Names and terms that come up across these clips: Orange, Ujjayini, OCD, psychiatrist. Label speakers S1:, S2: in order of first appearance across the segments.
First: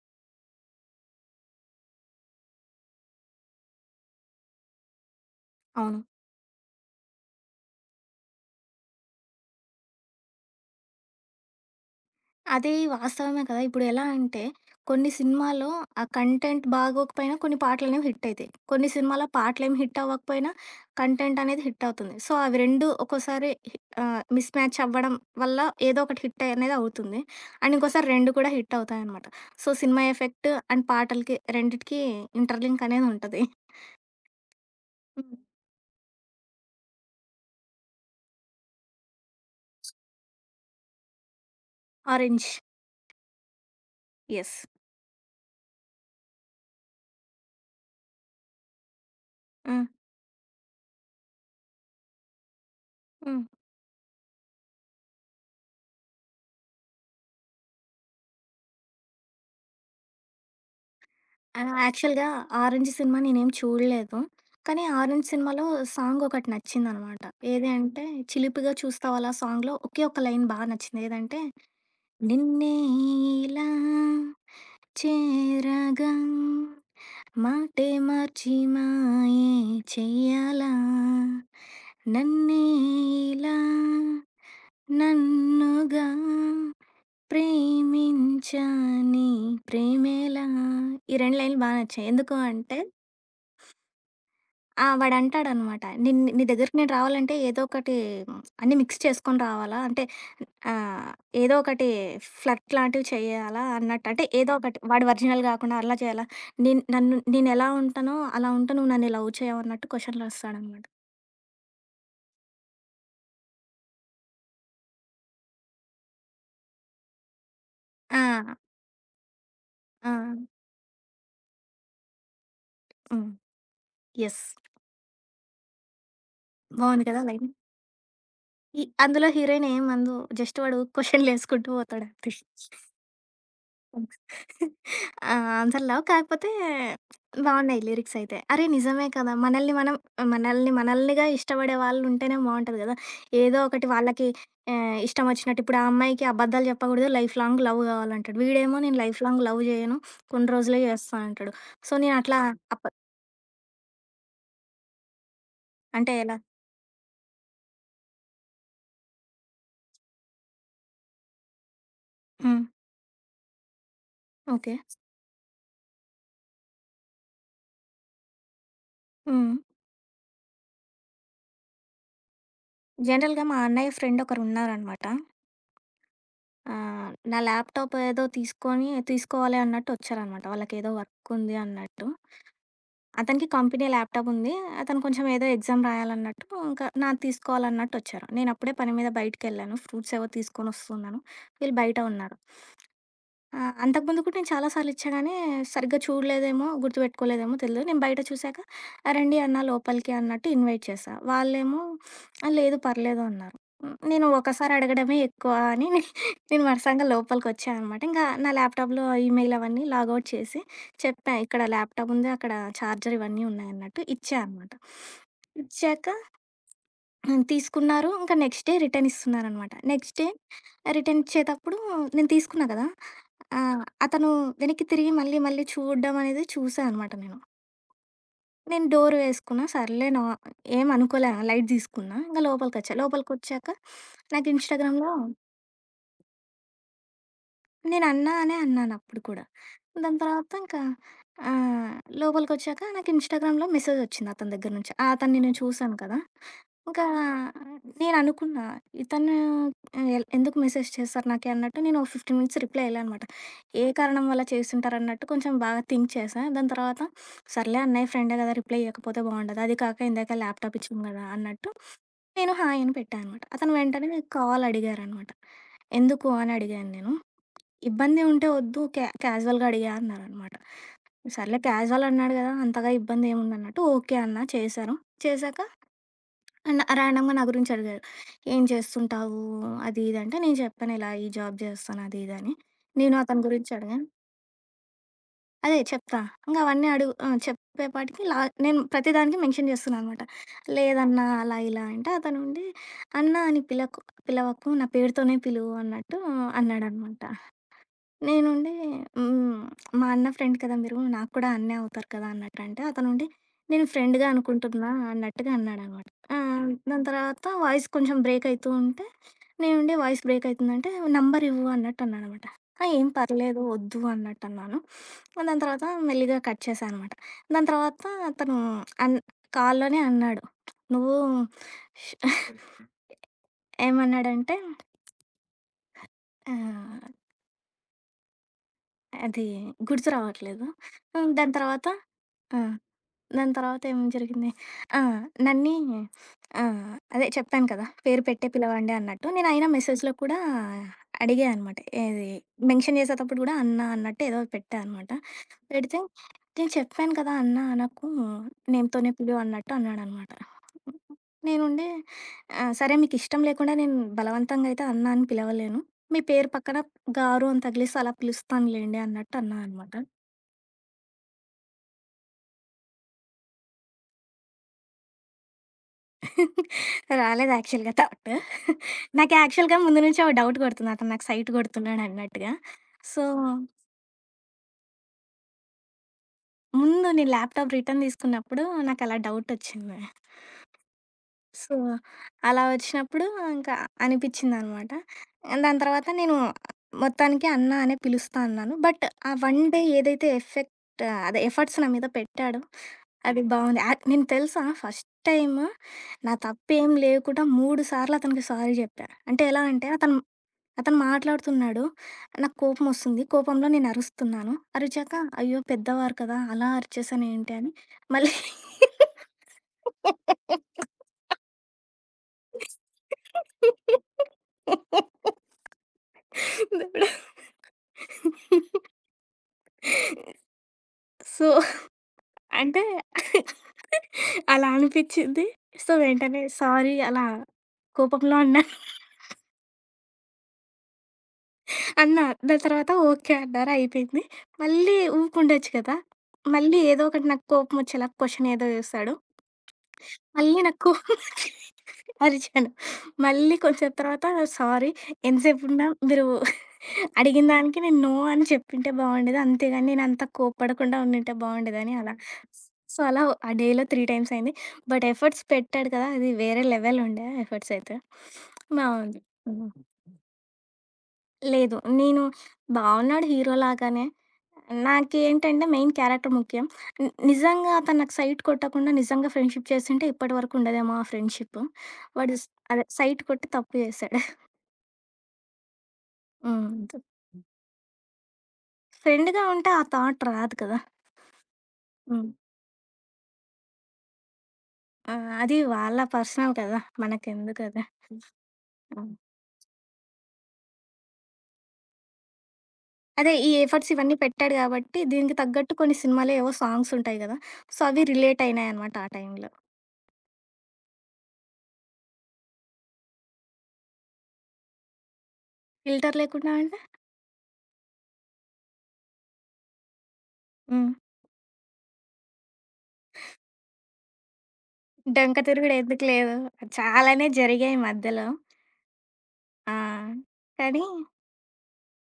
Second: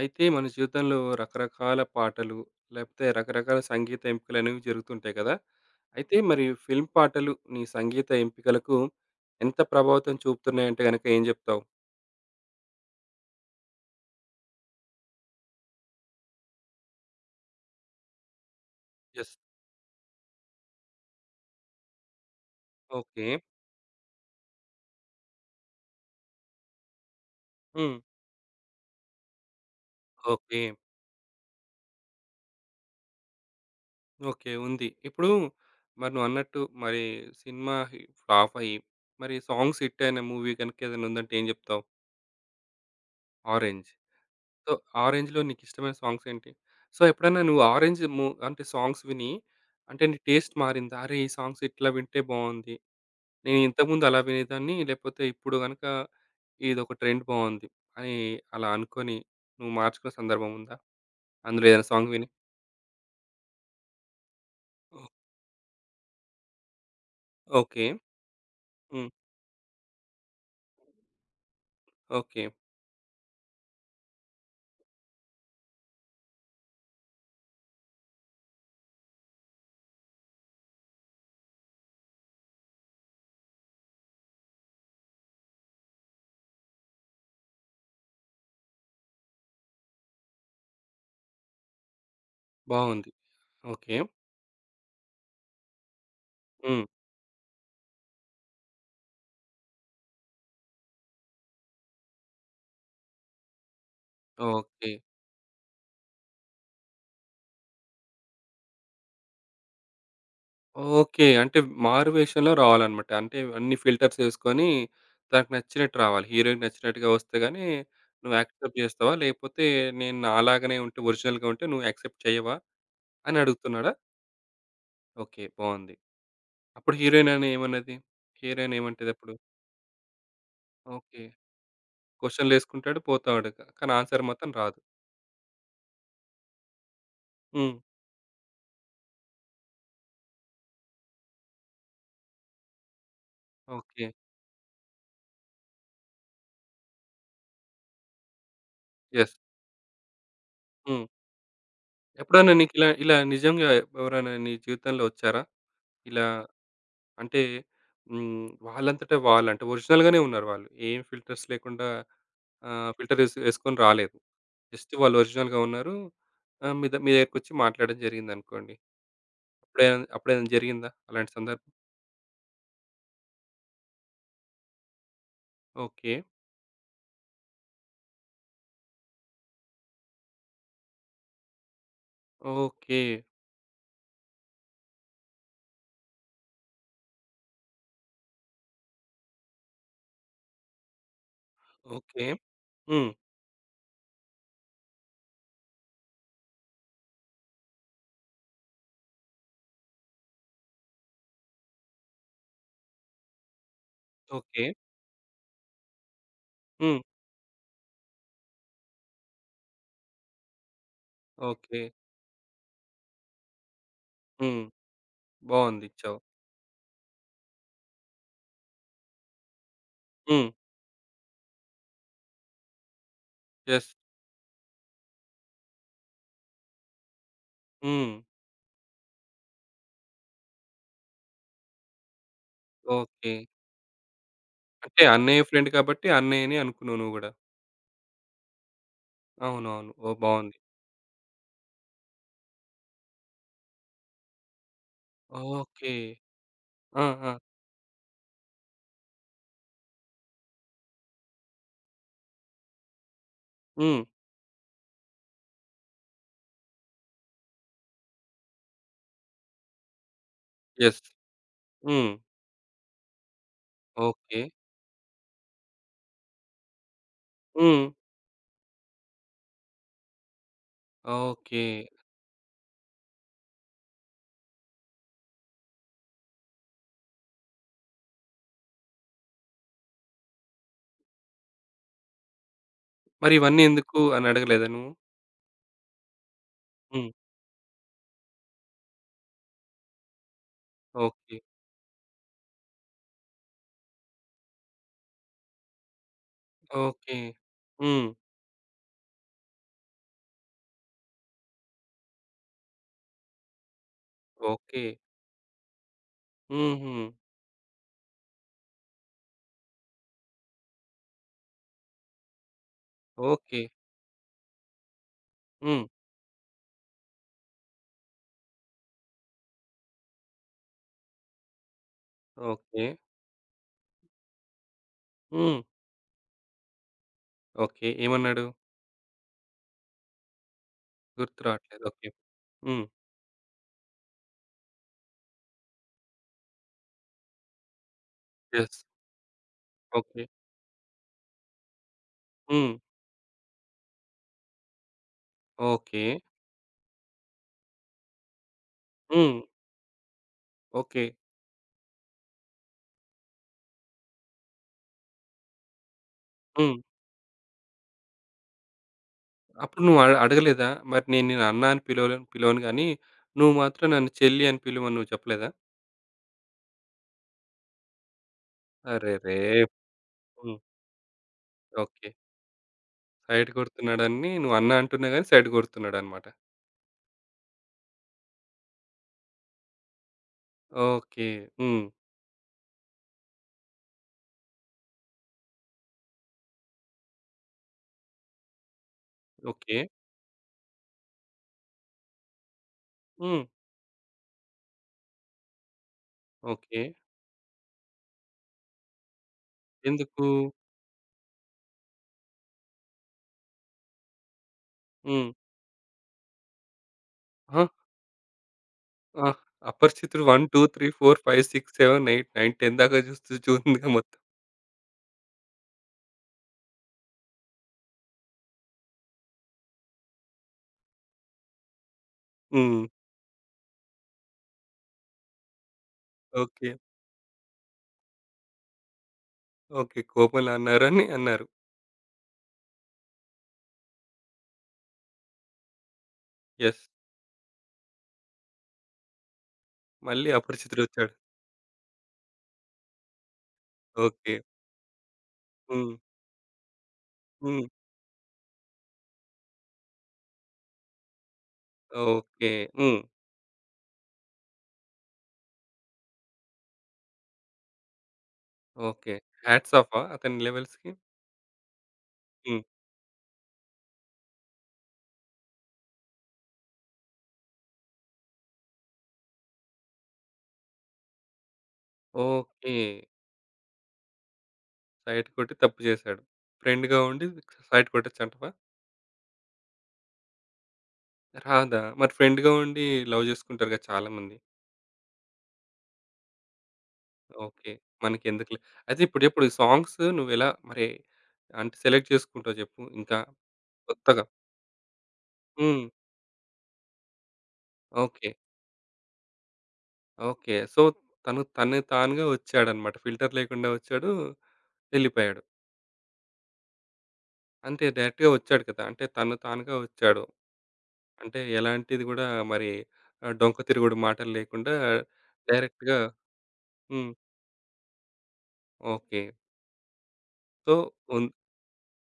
S1: అయితే మన జీవితంలో రకరకాల పాటలు, లేకపోతే రకరకాల సంగీత ఎంపికలనేవి జరుగుతుంటాయి కదా!
S2: అవును.
S1: అయితే మరి ఫిల్మ్ పాటలు నీ సంగీత ఎంపికలకు ఎంత ప్రభావితం చూపుతున్నాయంటే గనక ఏం జెప్తావు?
S2: అది వాస్తవమే కదా! ఇప్పుడు ఎలా అంటే, కొన్ని సినిమాల్లో ఆ కంటెంట్ బాగోకపోయినా కొన్ని పాటలనేవి హిట్ అయితాయి. కొన్ని సినిమాల్లో
S1: యెస్.
S2: పాటలేమి హిట్ అవ్వకపోయినా కంటెంట్ అనేది హిట్ అవుతుంది. సో, అవి 2
S1: ఓకే.
S2: ఒక్కోసారి మిస్ మ్యాచ్ అవ్వడం వల్ల ఏదో ఒకటి హిట్ అనేది అవుతుంది. అండ్
S1: హ్మ్.
S2: ఇంకోసారి 2 కూడా హిట్ అవుతాయనమాట. So, cinema effect
S1: okay.
S2: And పాటలకి రెండిటికి ఇంటర్‌లింక్ అనేది ఉంటది.
S1: ఓకే. ఉంది. ఇప్పుడు
S2: హ్మ్.
S1: మరి నువ్వన్నట్టు మరి సినిమా ఫ్లాప్ అయ్యి, మరి సాంగ్స్ హిట్ అయిన మూవీ గనుక ఏదైనా ఉందంటే ఏం జెప్తావు?
S2: 'ఆరెంజ్'.
S1: 'ఆరెంజ్'.
S2: యెస్.
S1: సో, 'ఆరెంజ్‌లో' నీకిష్టమైన సాంగ్స్ ఏంటి? సో, ఎప్పుడైనా నువ్వు 'ఆరెంజ్' అంటే సాంగ్స్ విని
S2: హ్మ్.
S1: అంటే నీ టేస్ట్ మారిందా? అరే! ఈ సాంగ్స్ ఇట్లా వింటే బావుంది.
S2: హ్మ్.
S1: నేను ఇంతకుముందు అలా వినేదాన్ని. లేకపోతే ఇప్పుడు గనక ఇదొక ట్రెండ్ బావుంది. అని అలా అనుకోని నువ్వు మార్చుకున్న సందర్భం ఉందా? అందులో ఏదైనా సాంగ్
S2: యాక్చువల్‌గా
S1: విని?
S2: 'ఆరెంజ్' సినిమా నేనేమి చూడలేదు. కానీ
S1: ఓహ్!
S2: 'ఆరెంజ్' సినిమాలో సాంగ్ ఒకటి నచ్చిందనమాట. ఏది
S1: ఓకే.
S2: అంటే 'చిలిపిగా
S1: హ్మ్.
S2: చూస్తావాలా' సాంగ్‌లో ఒకే ఒక్క లైన్ బా నచ్చింది. ఏదంటే
S1: ఓకే.
S2: నిన్నే ఇలా చేరగా మాటే మార్చి మాయే చెయ్యాలా? నన్నే ఇలా నన్నుగా ప్రేమించని ప్రేమేలా ఈ రెండు లైన్లు బాగా నచ్చాయి. ఎందుకు అంటే
S1: బావుంది. ఓకే.
S2: వాడంటాడనమాట. నిన్ నీ నీ దగ్గరికి
S1: హ్మ్.
S2: నేను రావాలంటే ఏదో ఒకటి అన్నీ మిక్స్ చేసుకొని రావాలా? అంటే ఆ! ఏదో ఒకటి ఫ్లర్ట్ లాంటివి చేయాలా అన్నట్టు. అంటే ఏదో ఒకటి
S1: ఓకే.
S2: వాడు ఒరిజినల్ గాకుండా అలా చేయాలా? నేను నన్ను నేనెలా ఉంటానో అలా ఉంటే నువ్వు నన్ను లవ్ చేయవన్నట్టు క్వశ్చన్‌లొస్తాడనమాట.
S1: ఓకే. అంటే మారువేషంలో రావాలన్నమాట. అంటే అన్ని ఫిల్టర్స్ ఏసుకొని తనకు నచ్చినట్టు రావాలి. హీరోయిన్‌కి నచ్చినట్టుగా వస్తే గానీ
S2: ఆ!
S1: నువ్వు యాక్సెప్ట్ జేస్తావా? లేపోతే
S2: ఆ!
S1: నేను నాలాగానే ఉంటే ఒరిజినల్‌గా ఉంటే నువ్వు యాక్సెప్ట్ చేయవా?
S2: హ్మ్.
S1: అని అడుగుతున్నాడా?
S2: యెస్.
S1: ఓకే. బావుంది. అప్పుడు
S2: బావుంది కదా
S1: హీరోయిన్
S2: లైన్.
S1: అని ఏమన్నది? హీరోయిన్
S2: అందులో
S1: ఏమంటదప్పుడు?
S2: హీరోయిన్ ఏమందు జస్ట్ వాడు
S1: ఓకే.
S2: క్వశ్చన్‌లేసుకుంటూ పోతాడంతే.
S1: క్వెషన్‌లేసుకుంటాడు పోతాడు. కానీ ఆన్సర్ మాత్రం రాదు.
S2: ఆ! అంత లవ్ కాకపోతే
S1: హ్మ్.
S2: బావున్నాయి లిరిక్స్ అయితే. అరే! నిజమే కదా! మనల్నిగా ఇష్టపడే వాళ్ళుంటేనే బావుంటది గదా! ఏదో ఒకటి
S1: ఓకే.
S2: వాళ్ళకి ఇష్టమొచ్చినట్టు ఇప్పుడు ఆ అమ్మాయికి అబద్ధాలు చెప్పకూడదు. లైఫ్ లాంగ్ లవ్ గావాలంటాడు. వీడేమో నేను లైఫ్
S1: యెస్.
S2: లాంగ్ లవ్ జేయను. కొన్ని రోజులే
S1: హ్మ్.
S2: జేస్తా అంటాడు. సో, నేనట్లా
S1: ఎప్పుడైనా
S2: అప్ప
S1: నీకిలా ఇలా ఇలా నిజంగా ఎవరైనా నీ జీవితంలో ఒచ్చారా?
S2: అంటే
S1: ఇలా
S2: ఎలా?
S1: అంటే హ్మ్. వాళ్ళంతట వాళ్ళు అంటే ఒరిజినల్‌గానే ఉన్నారు వాళ్ళు. ఏం ఫిల్టర్స్ లేకుండా
S2: హ్మ్.
S1: ఫిల్టర్ ఏసి ఏసుకొని రాలేదు.
S2: ఓకే.
S1: జస్ట్ వాళ్ళు ఒరిజినల్‌గా ఉన్నారు. మీ దగ్గరకొచ్చి మాట్లాడడం జరిగిందనుకోండి.
S2: హ్మ్.
S1: అప్పుడేమైనా అప్పుడేమైనా జరిగిందా అలాంటి సందర్భం?
S2: జనరల్‌గా మా అన్నయ్య ఫ్రెండ్ ఒకరున్నారనమాట.
S1: ఓకే.
S2: నా ల్యాప్‌టాప్ ఏదో తీసుకొని తీసుకోవాలి అన్నట్టు వచ్చారనమాట. వాళ్ళకేదో వర్క్ ఉంది అన్నట్టు.
S1: ఓకే.
S2: అతనికి కంపెనీ ల్యాప్‌టాప్ ఉంది. అతను కొంచెం ఏదో ఎగ్జామ్ రాయాలన్నట్టు, ఇంకా నాది తీసుకోవాలన్నట్టు వచ్చారు. నేనప్పుడే పని మీద బయటికెళ్ళాను. ఫ్రూట్స్ ఏవో తీసుకొనొస్తున్నాను. వీళ్ళు బయట
S1: ఓకే.
S2: ఉన్నారు.
S1: హ్మ్.
S2: ఆ! అంతకుముందు కూడా నేను చాలా సార్లు ఇచ్చా గానీ, సరిగ్గా చూడలేదేమో, గుర్తుపెట్టుకోలేదేమో తెలీదు. నేను బయట చూసాక "రండి అన్నా లోపలికి" అన్నట్టు ఇన్వైట్ చేశా. వాళ్ళేమో "లేదు పర్లేదు" అన్నారు. హ్మ్. నేను
S1: ఓకే.
S2: ఒకసారి అడగడమే ఎక్కువ అని నేను
S1: హ్మ్.
S2: వరుసంగా లోపలికొచ్చా అనమాట. ఇంకా నా ల్యాప్‌టాప్‌లో ఈమెయిల్ అవన్నీ లాగౌట్ చేసి చెప్పా. ఇక్కడ
S1: ఓకే.
S2: ల్యాప్‌టాప్ ఉంది, అక్కడ చార్జర్ ఇవన్నీ ఉన్నాయన్నట్టు ఇచ్చా
S1: హ్మ్.
S2: అనమాట.
S1: బావుంది
S2: ఇచ్చాక
S1: ఇచ్చావు.
S2: హ్మ్. తీసుకున్నారు. ఇంకా నెక్స్ట్ డే రిటర్న్ ఇస్తున్నారనమాట. Next day
S1: hmm.
S2: రిటర్న్ ఇచ్చేటప్పుడు నేను తీసుకున్నా కదా!
S1: యెస్.
S2: అతను వెనక్కి తిరిగి మళ్ళీ మళ్ళీ చూడడం అనేది చూసా అనమాట నేను.
S1: హ్మ్.
S2: నేను డోర్ వేసుకున్నా. సర్లే నా ఏం అనుకోలే లైట్ తీసుకున్నా. ఇంక లోపలికొచ్చా.
S1: ఓకే.
S2: లోపలికొచ్చాక నాకు
S1: అంటే
S2: ఇన్‌స్టాగ్రామ్‌లో
S1: అన్నయ్య ఫ్రెండ్ కాబట్టి అన్నయ్యనే అనుకున్నావు నువ్వు గూడా.
S2: నేనన్నా అనే అన్నానప్పుడు కూడా.
S1: అవునవును. ఓహ్!
S2: దాని తర్వాత
S1: బావుంది.
S2: ఇంకా ఆహ్, లోపలికొచ్చాక నాకు ఇన్‌స్టాగ్రామ్‌లో మెసేజొచ్చింది అతని దగ్గర నుంచి. ఆ అతన్ని నేను
S1: ఓకే.
S2: చూసాను కదా!
S1: ఆ!
S2: ఇంకా
S1: ఆ!
S2: నేననుకున్నా ఇతను ఎందుకు మెసేజ్ చేస్తారు నాకి అన్నట్టు నేను ఒక 15 మినిట్స్ రిప్లై ఇయ్యలే అనమాట. ఏ
S1: హ్మ్.
S2: కారణం వల్ల చేసుంటారన్నట్టు కొంచెం బాగా థింక్ చేశా. దాని తర్వాత సర్లే అన్నయ్య ఫ్రెండే కదా! రిప్లై ఇయ్యకపోతే బావుండదు. అది కాక ఇందాక ల్యాప్‌టాప్
S1: యెస్.
S2: ఇచ్చింది కదా! అన్నట్టు
S1: హ్మ్.
S2: నేను హాయ్ అని పెట్టా అనమాట. అతను వెంటనే
S1: ఓకే.
S2: కాల్ అడిగారనమాట. ఎందుకు అని అడిగాను నేను.
S1: హ్మ్.
S2: ఇబ్బంది ఉంటే ఒద్దు. క్యాజువల్‌గా అడిగా అన్నారనమాట. సర్లే
S1: ఓకే.
S2: క్యాజువల్ అన్నాడు గదా! అంతగా ఇబ్బంది ఏముందన్నట్టు ఓకే అన్నా. చేశాను. చేశాక ర్యాండమ్‌గా నా గురించి అడిగారు. ఏం చేస్తుంటావు? అది ఇది అంటే నేను చెప్పాను ఇలా ఈ జాబ్ చేస్తాను అది ఇది అని. నేను
S1: మరి
S2: అతని
S1: ఇవన్నీ
S2: గురించి
S1: ఎందుకు
S2: అడిగాను.
S1: అని అడగలేదా నువ్వు?
S2: అదే చెప్తా. ఇంక అవన్నీ
S1: హ్మ్.
S2: అడుగు ఆ! చెప్పేపాటికి లా నేను ప్రతిదానికి మెన్షన్ చేస్తున్నా అనమాట. లేదన్నా
S1: ఓకే.
S2: అలా ఇలా అంటే అతనుండి అన్నా అని పిలవకు. నా పేరుతోనే పిలువు అన్నట్టు
S1: ఓకే.
S2: అన్నాడనమాట.
S1: హ్మ్.
S2: నేనుండి హ్మ్. మా అన్న ఫ్రెండ్ కదా మీరు. నాకు కూడా అన్నే అవుతారు కదా అన్నట్టు అంటే, అతనుండి నేను ఫ్రెండ్‌గా
S1: ఓకే.
S2: అనుకుంటున్నా అన్నట్టుగా అన్నాడనమాట. ఆ!
S1: హుహు.
S2: దాని తర్వాత వాయిస్ కొంచెం బ్రేక్ అయితూ ఉంటే, నేనుండి వాయిస్ బ్రేక్ అయితుందంటే నంబర్ ఇవ్వు అన్నట్టు అన్నాడనమాట. ఆ! ఏం పర్లేదు
S1: ఓకే.
S2: వద్దు అన్నట్టు అన్నాను. దాని
S1: హ్మ్.
S2: తర్వాత మెల్లిగా కట్ చేశా అనమాట. దాని తర్వాత అతను అన్ కాల్‌లోనే అన్నాడు. నువ్వు ష్
S1: ఓకే.
S2: ఏమన్నాడంటే
S1: హ్మ్.
S2: ఆహ్,
S1: ఓకే. ఏమన్నాడు?
S2: అది గుర్తు రావట్లేదు.
S1: గుర్తు
S2: దాని
S1: రావట్లేదు.
S2: తర్వాత
S1: ఓకే.
S2: ఆ!
S1: హ్మ్.
S2: దాని తర్వాత ఏం జరిగింది? ఆ! నన్ని ఆ! అదే చెప్పాను కదా! పేరు పెట్టే
S1: యెస్.
S2: పిలవండి అన్నట్టు. నేను అయినా మెసేజ్‌లో
S1: ఓకే.
S2: కూడా అడిగా అనమాట. ఏది
S1: హ్మ్.
S2: మెన్షన్ చేసేటప్పుడు కూడా అన్నా అన్నట్టు ఏదో పెట్టా అనమాట. పెడితే
S1: ఓకే.
S2: "నేను చెప్పాను కదా! అన్నా అనకు నేమ్‌తోనే
S1: హ్మ్.
S2: పిలువు" అన్నట్టు అన్నాడనమాట.
S1: ఓకే.
S2: నేనుండి ఆ! "సరే మీకిష్టం లేకుండా నేను బలవంతంగా అయితే అన్నా అని పిలవలేను. మీ పేరు
S1: హ్మ్.
S2: పక్కన గారు అని తగిలిస్తే అలా పిలుస్తానులెండి" అన్నట్టు అన్నా
S1: అప్పుడు
S2: అనమాట.
S1: నువ్వు అడగలేదా? మరి నేను నిన్ను అన్న అని పిలవలేను పిలవను గానీ, నువ్వు మాత్రం నన్ను చెల్లి అని పిలువని నువ్వు చెప్పలేదా?
S2: రాలేదు యాక్చువల్‌గా థాట్. నాకు
S1: అరెరే!
S2: యాక్చువల్‌గా ముందు నుంచే ఓ
S1: హ్మ్.
S2: డౌట్ కొడుతుంది. అతను నాకు సైట్ కొడుతున్నాడు
S1: ఓకే.
S2: అన్నట్టుగా. సో,
S1: సైడ్ కొడుతున్నాడని నువ్వన్నా అంటున్నా గాని సైడ్ కొడుతున్నాడనమాట.
S2: ముందు నేను ల్యాప్‌టాప్ రిటర్న్ తీసుకున్నప్పుడు నాకలా డౌటొచ్చింది.
S1: ఓకే.
S2: సో,
S1: హ్మ్.
S2: అలా వచ్చినప్పుడు ఇంకా అనిపిచ్చిందనమాట. దాని తర్వాత నేను మొత్తానికి అన్న అనే పిలుస్తా అన్నాను. బట్ ఆ వన్
S1: ఓకే.
S2: డే ఏదైతే ఎఫెక్ట్ అదే ఎఫర్ట్స్ నా మీద పెట్టాడో అది
S1: హ్మ్.
S2: హ్మ్. బావుంది. నేను తెలుసా ఫస్ట్ టైమ్ నా
S1: ఓకే.
S2: తప్పేం లేకుండా 3 సార్లు అతనికి సారీ జెప్పా. అంటే ఎలా అంటే అతను
S1: ఎందుకు?
S2: అతను మాట్లాడుతున్నాడు. నాకు కోపమొస్తుంది. కోపంలో నేను అరుస్తున్నాను. అరిచాక
S1: హ్మ్.
S2: అయ్యో! పెద్దవారు కదా! అలా అరిచేసానేంటి
S1: ఆ!
S2: అని మళ్ళీ
S1: ఆ! అపరిచితుడు 1, 2, 3, 4, 5, 6, 7, 8, 9, 10 దాకా చూస్తూ చూసిందిగా మొత్తం.
S2: దేవుడా! సో,
S1: హ్మ్.
S2: అంటే అలా అనిపిచ్చింది. సో, వెంటనే
S1: ఓకే.
S2: సారీ అలా కోపంలో అన్నా.
S1: ఓకే. కోపంలో అన్నారని అన్నారు.
S2: అన్నా. దాని తర్వాత ఓకే అన్నారు. అయిపోయింది. మళ్ళీ ఊకుండొచ్చు కదా! మళ్ళీ
S1: యెస్.
S2: ఏదో ఒకటి నాకు కోపమొచ్చేలా క్వెషన్ ఏదో చేస్తాడు.
S1: మళ్ళీ
S2: మళ్ళీ నాకు కోపం
S1: అపరిచితుడొచ్చాడు.
S2: వచ్చి అరిచాను. మళ్ళీ కొంచెం తర్వాత
S1: ఓకే.
S2: సారీ ఎంతసేపున్నా
S1: హ్మ్.
S2: మీరు అడిగిన
S1: హ్మ్.
S2: దానికి నేను నో అని చెప్పుంటే బావుండేది. అంతేగాని నేను అంత కోప్పడకుండా ఉండింటే బావుండేదని అలా.
S1: ఓకే. హ్మ్.
S2: సో, అలా ఆ డేలో 3 టైమ్స్ అయింది. బట్ ఎఫర్ట్స్ పెట్టాడు కదా! అది వేరే లెవెల్ ఉండే ఎఫర్ట్స్ అయితే.
S1: ఓకే.
S2: బావుంది. హ్మ్.
S1: హ్యాట్స్ ఆఫా అతని లెవెల్స్‌కి?
S2: లేదు. నేను
S1: హ్మ్.
S2: బావున్నాడు హీరో లాగానే. నాకేంటంటే మెయిన్ క్యారెక్టర్ ముఖ్యం. నిజంగా అతను నాకు సైట్ కొట్టకుండా నిజంగా ఫ్రెండ్‌షిప్ చేసుంటే ఇప్పటివరకు ఉండదేమో ఆ ఫ్రెండ్‌షిప్. వాడు స్
S1: ఓకే.
S2: అదే సైట్ కొట్టి తప్పు చేశాడు.
S1: సైడ్ కొట్టి తప్పు చేశాడు.
S2: హ్మ్.
S1: ఫ్రెండ్‌గా ఉండి సైడ్ కొట్టొచ్చంటవా?
S2: ఫ్రెండ్‌గా ఉంటే ఆ థాట్ రాదు కదా!
S1: రాదా? మరి
S2: హ్మ్.
S1: ఫ్రెండ్‌గా ఉండి లవ్ జేసుకుంటారు గదా! చాలామంది.
S2: ఆ! అది వాళ్ళ పర్సనల్ కదా! మనకెందుకు
S1: ఓకే.
S2: అది.
S1: మనకెందుకులే. అయితే
S2: హ్మ్.
S1: ఇప్పుడిప్పుడు సాంగ్స్ నువ్వెలా మరి అంటే సెలెక్ట్ చేసుకుంటావు జెప్పు ఇంకా
S2: అదే ఈ ఎఫర్ట్స్ ఇవన్నీ
S1: కొత్తగా?
S2: పెట్టాడు కాబట్టి దీనికి తగ్గట్టు
S1: హ్మ్.
S2: కొన్ని సినిమాలో ఏవో సాంగ్స్ ఉంటాయి కదా! సో, అవి
S1: ఓకే.
S2: రిలేట్ అయినాయనమాట ఆ టైంలో.
S1: ఓకే. సో, తను తను తానుగా వచ్చాడన్నమాట. ఫిల్టర్ లేకుండా వచ్చాడు. వెళ్ళిపోయాడు.
S2: ఫిల్టర్ లేకుండా అంటే
S1: అంతే డైరెక్ట్‌గా వచ్చాడు కదా! అంటే తను తానుగా వచ్చాడు.
S2: హ్మ్.
S1: అంటే ఎలాంటిది గూడా మరి డొంక తిరుగుడు మాటలు లేకుండా
S2: డొంక తిరుగుడు
S1: డైరెక్ట్‌గా
S2: ఎందుకు లేదు.
S1: హ్మ్.
S2: చాలానే జరిగాయి మధ్యలో.
S1: ఓకే.
S2: ఆ!
S1: సో,
S2: కానీ
S1: ఉన్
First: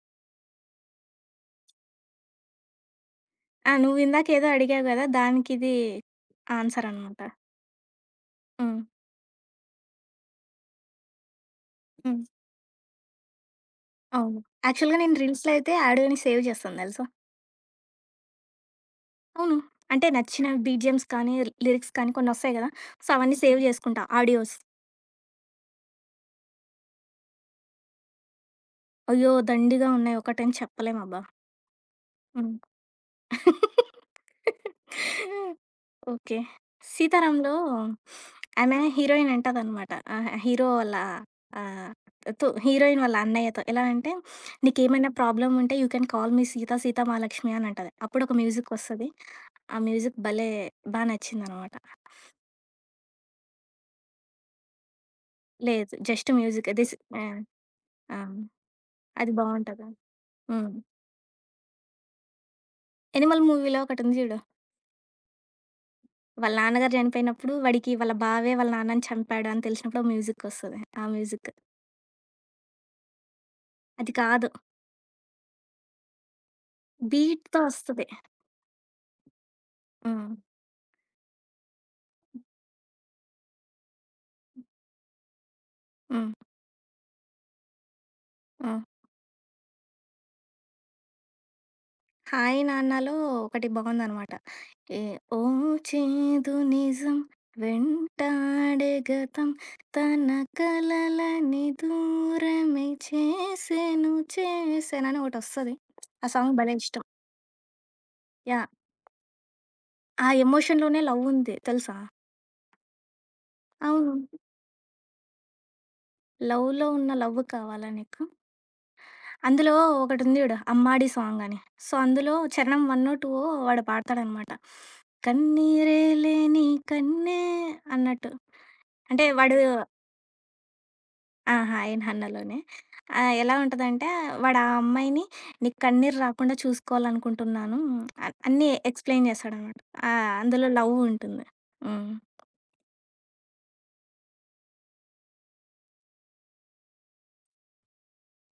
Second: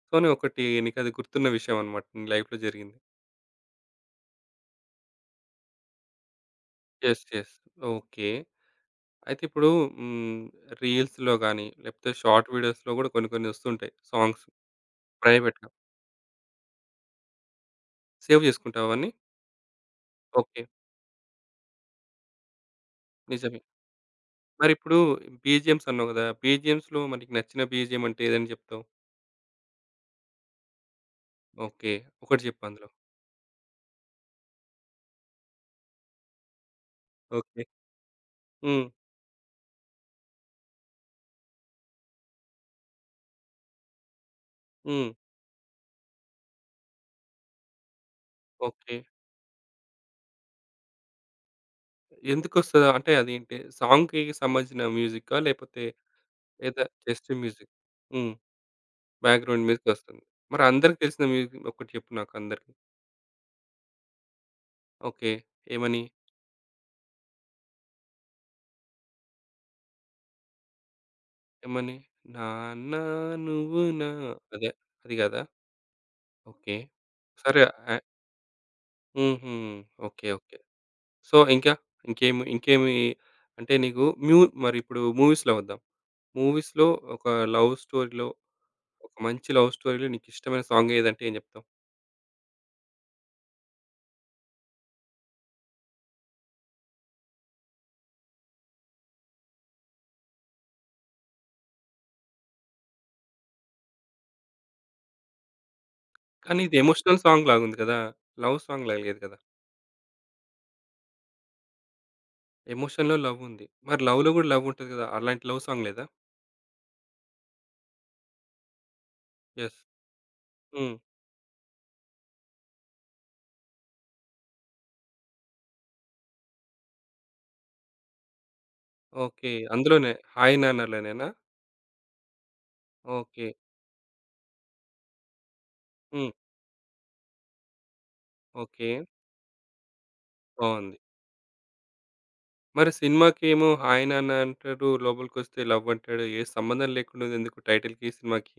S1: సో, నువ్వొకటి నీకది గుర్తున్న విషయం అన్నమాట. నీ లైఫ్‌లో జరిగింది.
S2: ఆ! నువ్విందాకేదో అడిగావు గదా! దానికిది ఆన్సరనమాట.
S1: యెస్. యెస్. ఓకే.
S2: హ్మ్.
S1: అయితే ఇప్పుడు హ్మ్. రీల్స్‌లో గాని, లేకపోతే
S2: హ్మ్.
S1: షార్ట్ వీడియోస్‌లో గూడా కొన్ని కొన్ని వస్తుంటాయి
S2: అవును.
S1: సాంగ్స్
S2: యాక్చువల్‌గా నేను రీల్స్‌లో
S1: ప్రైవేట్‌గా.
S2: అయితే ఆడియోని సేవ్ చేస్తాను తెలుసా?
S1: సేవ్ జేసుకుంటావా అవన్నీ?
S2: అవును. అంటే నచ్చిన
S1: ఓకే.
S2: బీజీఎమ్స్ కానీ, లిరిక్స్ కానీ కొన్నొస్తాయి గదా! సో, అవన్నీ
S1: నిజమే.
S2: సేవ్ జేసుకుంటా ఆడియోస్.
S1: మరిప్పుడు బీజీఎమ్స్ అన్నావు గదా! బీజీఎమ్స్‌లో మరి నీకు నచ్చిన బీజీఎం అంటే ఏదని జెప్తావు?
S2: అయ్యో! దండిగా ఉన్నాయి. ఒకటని చెప్పలేమబ్బా!
S1: ఓకే. ఒకటి జెప్పు అందులో.
S2: హ్మ్. ఓకే. 'సీతారాంలో'
S1: ఓకే.
S2: ఆమె
S1: హ్మ్.
S2: హీరోయిన్ అంటదనమాట. ఆహ్, హీరో వాళ్ళ ఆహ్, తు హీరోయిన్ వాళ్ళ అన్నయ్యతో ఎలా అంటే,
S1: హ్మ్.
S2: "నీకేమైనా ప్రాబ్లమ్ ఉంటే you can call me Sita, Sita Mahalakshmi" అని అంటది. అప్పుడు ఒక మ్యూజిక్
S1: ఓకే.
S2: వస్తది. ఆ మ్యూజిక్ భలే! బా నచ్చిందనమాట.
S1: ఎందుకొస్తదా? అంటే అదేంటి సాంగ్‌కి సంబంధించిన మ్యూజిక్కా? లేపోతే
S2: లేదు జస్ట్ మ్యూజిక్
S1: ఏదా
S2: దిస్
S1: జస్ట్
S2: ఆహ్,
S1: మ్యూజిక్.
S2: ఆ!
S1: హ్మ్.
S2: అది
S1: బ్యాక్‌గ్రౌండ్
S2: బావుంటది.
S1: మ్యూజికొస్తుంది. మరి
S2: హ్మ్.
S1: అందరికి తెలిసిన మ్యూజిక్ ఒకటి జెప్పు నాకు అందరికి.
S2: 'ఎనిమల్' మూవీలో ఒకటుంది జూడు.
S1: ఓకే. ఏమని?
S2: వాళ్ళ నాన్నగారు చనిపోయినప్పుడు వాడికి వాళ్ళ బావే వాళ్ళ నాన్నని చంపాడు అని తెలిసినప్పుడు ఓ మ్యూజిక్ వస్తది. ఆ మ్యూజిక్.
S1: ఏమని? 'నాన్న నువ్వు నా'
S2: అది కాదు.
S1: అదే. అది గదా! ఓకే.
S2: బీట్‌తో
S1: సరే ఆహ్,
S2: వస్తది.
S1: హుహు. ఓకే.
S2: హ్మ్.
S1: ఓకే. సో, ఇంకా ఇంకేమి ఇంకేమి అంటే నీకు మరిప్పుడు మూవీస్‌లో వద్దాం.
S2: హ్మ్.
S1: మూవీస్‌లో ఒక లవ్ స్టోరీలో,
S2: హ్మ్.
S1: ఒక మంచి లవ్ స్టోరీలో నీకిష్టమైన సాంగ్ ఏదంటే ఏం జెప్తావు?
S2: 'హాయ్ నాన్నలో' ఒకటి బాగుందనమాట. ఏ ఓ చేదు నిజం వెంటాడే గతం తన కలలని దూరమే చేసెను చేసెనని ఒకటొస్తది. ఆ సాంగ్
S1: కానీ
S2: భలే
S1: ఇది
S2: ఇష్టం.
S1: ఎమోషనల్ సాంగ్ లాగుంది గదా! Love
S2: yeah!
S1: సాంగ్ లాగా లేదు గదా!
S2: ఆ ఎమోషన్‌లోనే లవ్ ఉంది తెలుసా?
S1: ఎమోషన్‌లో లవ్ ఉంది. మరి
S2: అవును.
S1: లవ్‌లో గూడా లవ్ ఉంటది గదా! అలాంటి లవ్ సాంగ్ లేదా?
S2: లవ్‌లో ఉన్న లవ్ కావాలా నీకు? అందులో
S1: యెస్.
S2: ఒకటుంది చూడు
S1: హ్మ్.
S2: 'అమ్మాడి' సాంగ్ అని. సో, అందులో చరణం వన్నో, టూవో వాడు పాడతాడనమాట. కన్నీరేలే నీ కన్నే అన్నట్టు. అంటే
S1: ఓకే.
S2: వాడు
S1: అందులోనే 'హాయ్ నాన్న'లోనేనా?
S2: ఆహా! ఐనహన్నలోనే.
S1: ఓకే.
S2: ఎలా ఉంటదంటే వాడు ఆ అమ్మాయిని నీకు కన్నీరు
S1: హ్మ్.
S2: రాకుండా చూసుకోవాలనుకుంటున్నాను. అన్నీ
S1: ఓకే.
S2: ఎక్స్‌ప్లెయిన్ చేస్తాడనమాట. ఆ! అందులో లవ్
S1: బావుంది.
S2: ఉంటుంది. హ్మ్.
S1: మరి సినిమాకేమో హాయ్ నాన్న అంటాడు, లోపలికొస్తే లవ్ అంటాడు. ఏ సంబంధం లేకుండా ఉందెందుకు టైటిల్‌కి, సినిమాకి?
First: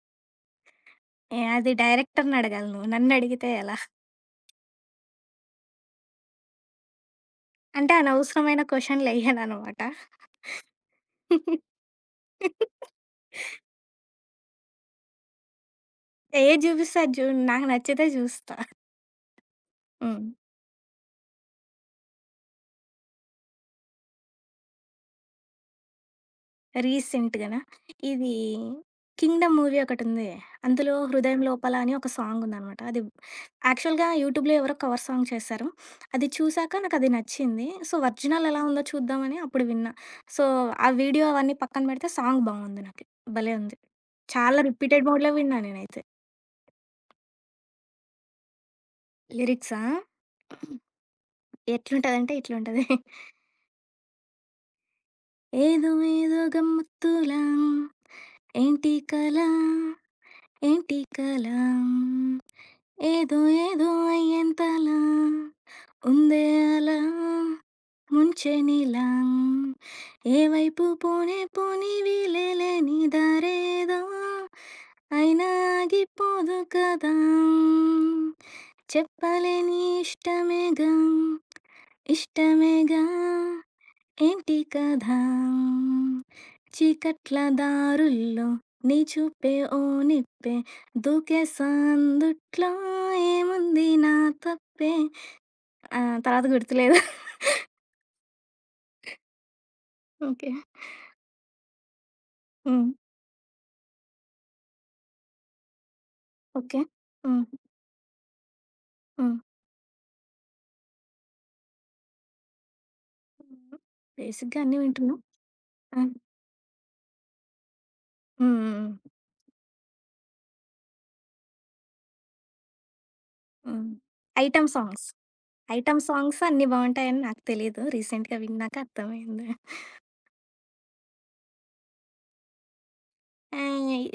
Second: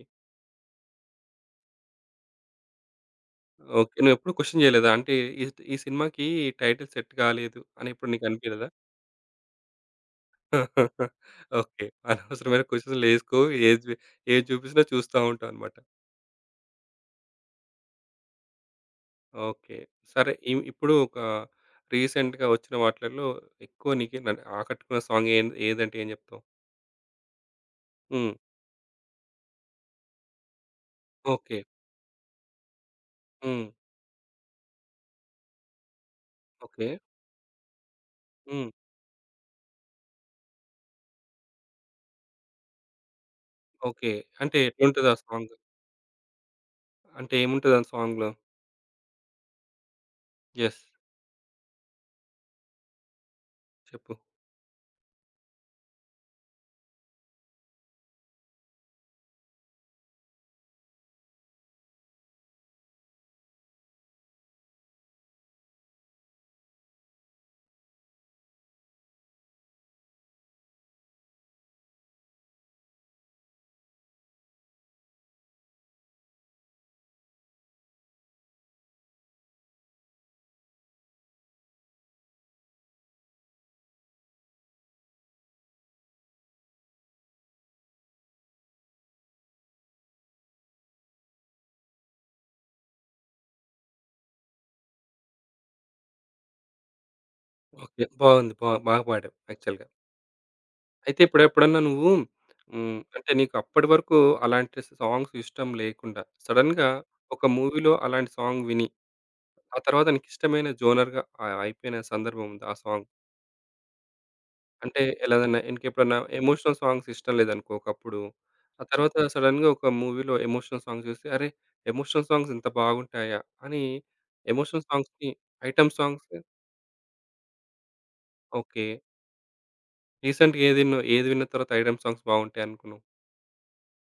S2: యాహ్! అది డైరెక్టర్‌ని అడగాలి నువ్వు. నన్నడిగితే ఎలా?
S1: ఓకే. నువ్వెప్పుడు క్వెషన్ చేయలేదా? అంటే ఈ ఈ సినిమాకి టైటిల్ సెట్ కాలేదు అని
S2: అంటే
S1: ఎప్పుడు నీకు
S2: అనవసరమైన
S1: అనిపియలేదా?
S2: క్వెషన్‌లేయననమాట.
S1: ఓకే. అనవసరమైన క్వెషన్‌లేసుకో. ఏది ఏది చూపించినా చూస్తా ఉంటావనమాట.
S2: ఏది జూపిస్తే అది జూడు. నాకు నచ్చితే జూస్తా.
S1: ఓకే.
S2: హ్మ్.
S1: సరే ఇప్పుడు ఒక రీసెంట్‌గా వచ్చిన వాటిలల్లో ఎక్కువ నీకు ఆకట్టుకున్న సాంగ్ ఏదంటే ఏం చెప్తావు?
S2: రీసెంట్‌గానా ఇది
S1: హ్మ్.
S2: 'కింగ్డమ్' మూవీ ఒకటుంది. అందులో 'హృదయం
S1: ఓకే.
S2: లోపల' అని ఒక సాంగుందనమాట. అది
S1: హ్మ్.
S2: యాక్చువల్‌గా యూట్యూబ్‌లో ఎవరో కవర్ సాంగ్ చేశారు. అది చూసాక
S1: ఓకే.
S2: నాకది నచ్చింది. సో, ఒరిజినల్ ఎలా
S1: హ్మ్.
S2: ఉందో చూద్దామని అప్పుడు విన్నా. సో, ఆ వీడియో అవన్నీ పక్కన పెడితే సాంగ్ బావుంది నాకు. భలే ఉంది.
S1: ఓకే. అంటే
S2: చాలా రిపీటెడ్
S1: ఎట్లుంటది ఆ
S2: మోడ్‌లో
S1: సాంగ్?
S2: విన్నా నేనైతే.
S1: అంటే ఏముంటది ఆ సాంగ్‌లో?
S2: లిరిక్సా?
S1: యెస్.
S2: ఎట్లుంటదంటే ఇట్లుంటది.
S1: చెప్పు.
S2: ఏదో ఏదో గమ్మత్తులా ఏంటి కల ఏంటి కల ఏదో ఏదో అయ్యేంతలా ఉందే అలా ముంచే నీలా ఏవైపు పోనే పోని వీలేలే నీ దారేదో అయినా ఆగిపోదు కదా చెప్పలేని ఇష్టమేగా ఇష్టమేగా ఏంటి కథ చీకట్ల దారుల్లో నీ చూపే ఓ నిప్పే దూకే సందుట్లో ఏముంది నా తప్పే ఆ, తర్వాత గుర్తులేదు
S1: ఓకే. బాగుంది. బాగా పాడావు యాక్చువల్‌గా.
S2: ఓకే
S1: అయితే ఇప్పుడెప్పుడన్నా నువ్వు
S2: ఉమ్,
S1: హ్మ్. అంటే నీకు అప్పటి వరకు అలాంటి సాంగ్స్ ఇష్టం లేకుండా
S2: ఓకే
S1: సడెన్‌గా
S2: ఉమ్,
S1: ఒక మూవీలో అలాంటి సాంగ్ విని,
S2: ఉమ్.
S1: ఆ తర్వాత నీకు ఇష్టమైన జోనర్‌గా అయిపోయిన సందర్భం ఉందా ఆ సాంగ్?
S2: బేసిక్గా అన్నీ
S1: అంటే
S2: వింటున్నా
S1: ఎలాగన్నా
S2: ఆ,
S1: నీకెప్పుడన్నా ఎమోషనల్ సాంగ్స్ ఇష్టం లేదనుకో ఒకప్పుడు.
S2: ఉమ్,
S1: ఆ
S2: ఉమ్,
S1: తర్వాత సడెన్‌గా ఒక మూవీలో ఎమోషనల్ సాంగ్ చూసి, అరే! ఎమోషనల్ సాంగ్స్ ఇంత బాగుంటాయా? అని
S2: ఉమ్. ఐటమ్
S1: ఎమోషనల్
S2: సాంగ్స్
S1: సాంగ్స్‌ని ఐటెమ్
S2: ఐటమ్
S1: సాంగ్స్
S2: సాంగ్స్ అన్నీ బాగుంటాయని నాకు తెలియదు రీసెంట్గా విన్నాక
S1: ఓకే.
S2: అర్థమైంది
S1: రీసెంట్‌గా ఏది విన్నావు? ఏది విన్న తర్వాత ఐటెమ్ సాంగ్స్ బాగుంటాయి అనుకున్నావు?
S2: ఆ!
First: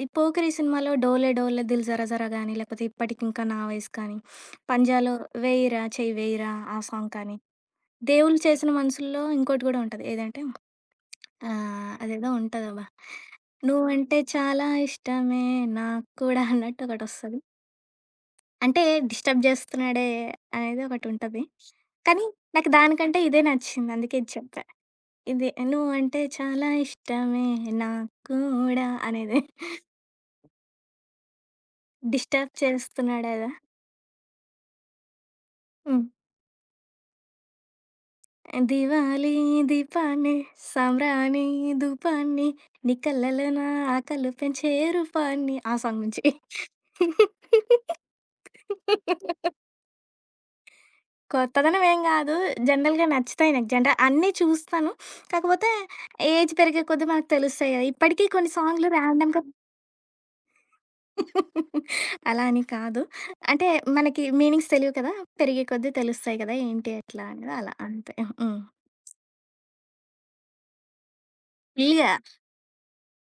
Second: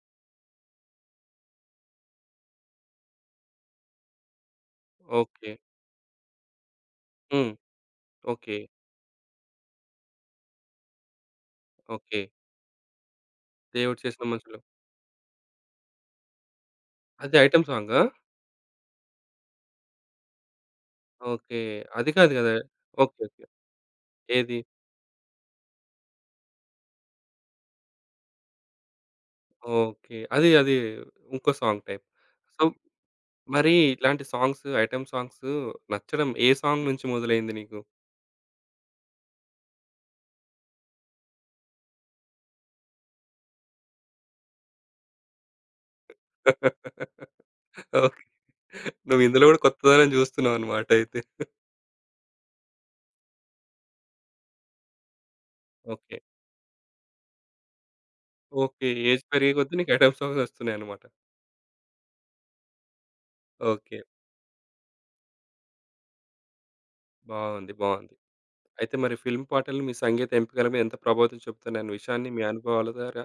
S2: ఈ 'పోకిరి' సినిమాలో 'డోలే డోలే దిల్ జరా జరా' గానీ, లేకపోతే 'ఇప్పటికింకా నా వయసు' కానీ, 'పంజా'లో
S1: ఓకే.
S2: 'వేయిరా చెయ్యి వేయిరా' ఆ సాంగ్ కానీ,
S1: హ్మ్.
S2: దేవుళ్ళు
S1: ఓకే.
S2: చేసిన మనసుల్లో ఇంకోటి గూడా ఉంటది. ఏదంటే
S1: ఓకే.
S2: అదేదో ఉంటదబ్బా!
S1: 'దేవుడు
S2: 'నువ్వంటే
S1: చేసిన మనుషులు.'
S2: చాలా ఇష్టమే నాకు కూడా' అన్నట్టు
S1: అది
S2: ఒకటొస్తది.
S1: ఐటెమ్ సాంగా?
S2: అంటే డిస్టర్బ్ చేస్తున్నాడే అనేది ఒకటుంటది.
S1: ఓకే. అది
S2: కానీ
S1: కాదు కదా!
S2: నాకు
S1: ఓకే.
S2: దానికంటే ఇదే
S1: ఓకే.
S2: నచ్చింది. అందుకే ఇది
S1: ఏది?
S2: చెప్పా. ఇది 'నువ్వంటే చాలా ఇష్టమే నాకు కూడా' అనేది.
S1: ఓకే. అది అది ఇంకో సాంగ్ టైప్.
S2: డిస్టర్బ్
S1: సో,
S2: చేస్తున్నాడేదో.
S1: మరి ఇలాంటి సాంగ్స్, ఐటెమ్ సాంగ్స్
S2: హ్మ్.
S1: నచ్చడం ఏ సాంగ్ నుంచి మొదలైంది నీకు?
S2: దివాళీ దీపాన్ని, సాంబ్రాణి ధూపాన్ని, నీ కళ్ళలో నా ఆకలు పెంచే రూపాన్ని ఆ సాంగ్ నుంచి.
S1: ఓకే. నువ్వు ఇందులో కూడా కొత్తదనం చూస్తున్నావన్నమాట అయితే.
S2: కొత్తదనం ఏం గాదు. జనరల్‌గా నచ్చుతాయి నాకు. జనర అన్నీ చూస్తాను. కాకపోతే
S1: ఓకే.
S2: ఏజ్ పెరిగే కొద్దీ మనకు తెలుస్తాయి గదా! ఇప్పటికీ కొన్ని
S1: ఓకే.
S2: సాంగ్‌లు
S1: ఏజ్
S2: ర్యాండమ్‌గా
S1: పెరిగే కొద్దీ నీకు ఐటెమ్ సాంగ్స్ వస్తున్నాయన్నమాట.
S2: అలా అని కాదు. అంటే
S1: ఓకే.
S2: మనకి మీనింగ్స్ తెలియవు కదా! పెరిగే కొద్దీ తెలుస్తాయి గదా! ఏంటి, ఎట్లా అనేది
S1: బాగుంది.
S2: అలా
S1: బాగుంది.
S2: అంతే. హ్మ్.
S1: అయితే మరి ఫిల్మ్ పాటలు మీ సంగీత ఎంపికల మీద ఎంత ప్రభావితం చూపుతున్నాయి అనే
S2: ఫుల్‌గా.
S1: విషయాన్ని మీ అనుభవాల ద్వారా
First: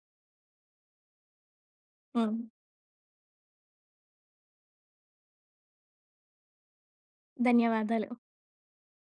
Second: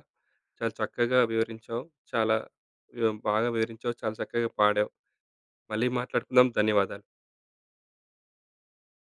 S1: చాలా చక్కగా వివరించావు.
S2: హ్మ్.
S1: చాలా బాగా వివరించావు. చాలా చక్కగా పాడావు. మళ్ళీ మాట్లాడుకుందాం. ధన్యవాదాలు.
S2: ధన్యవాదాలు.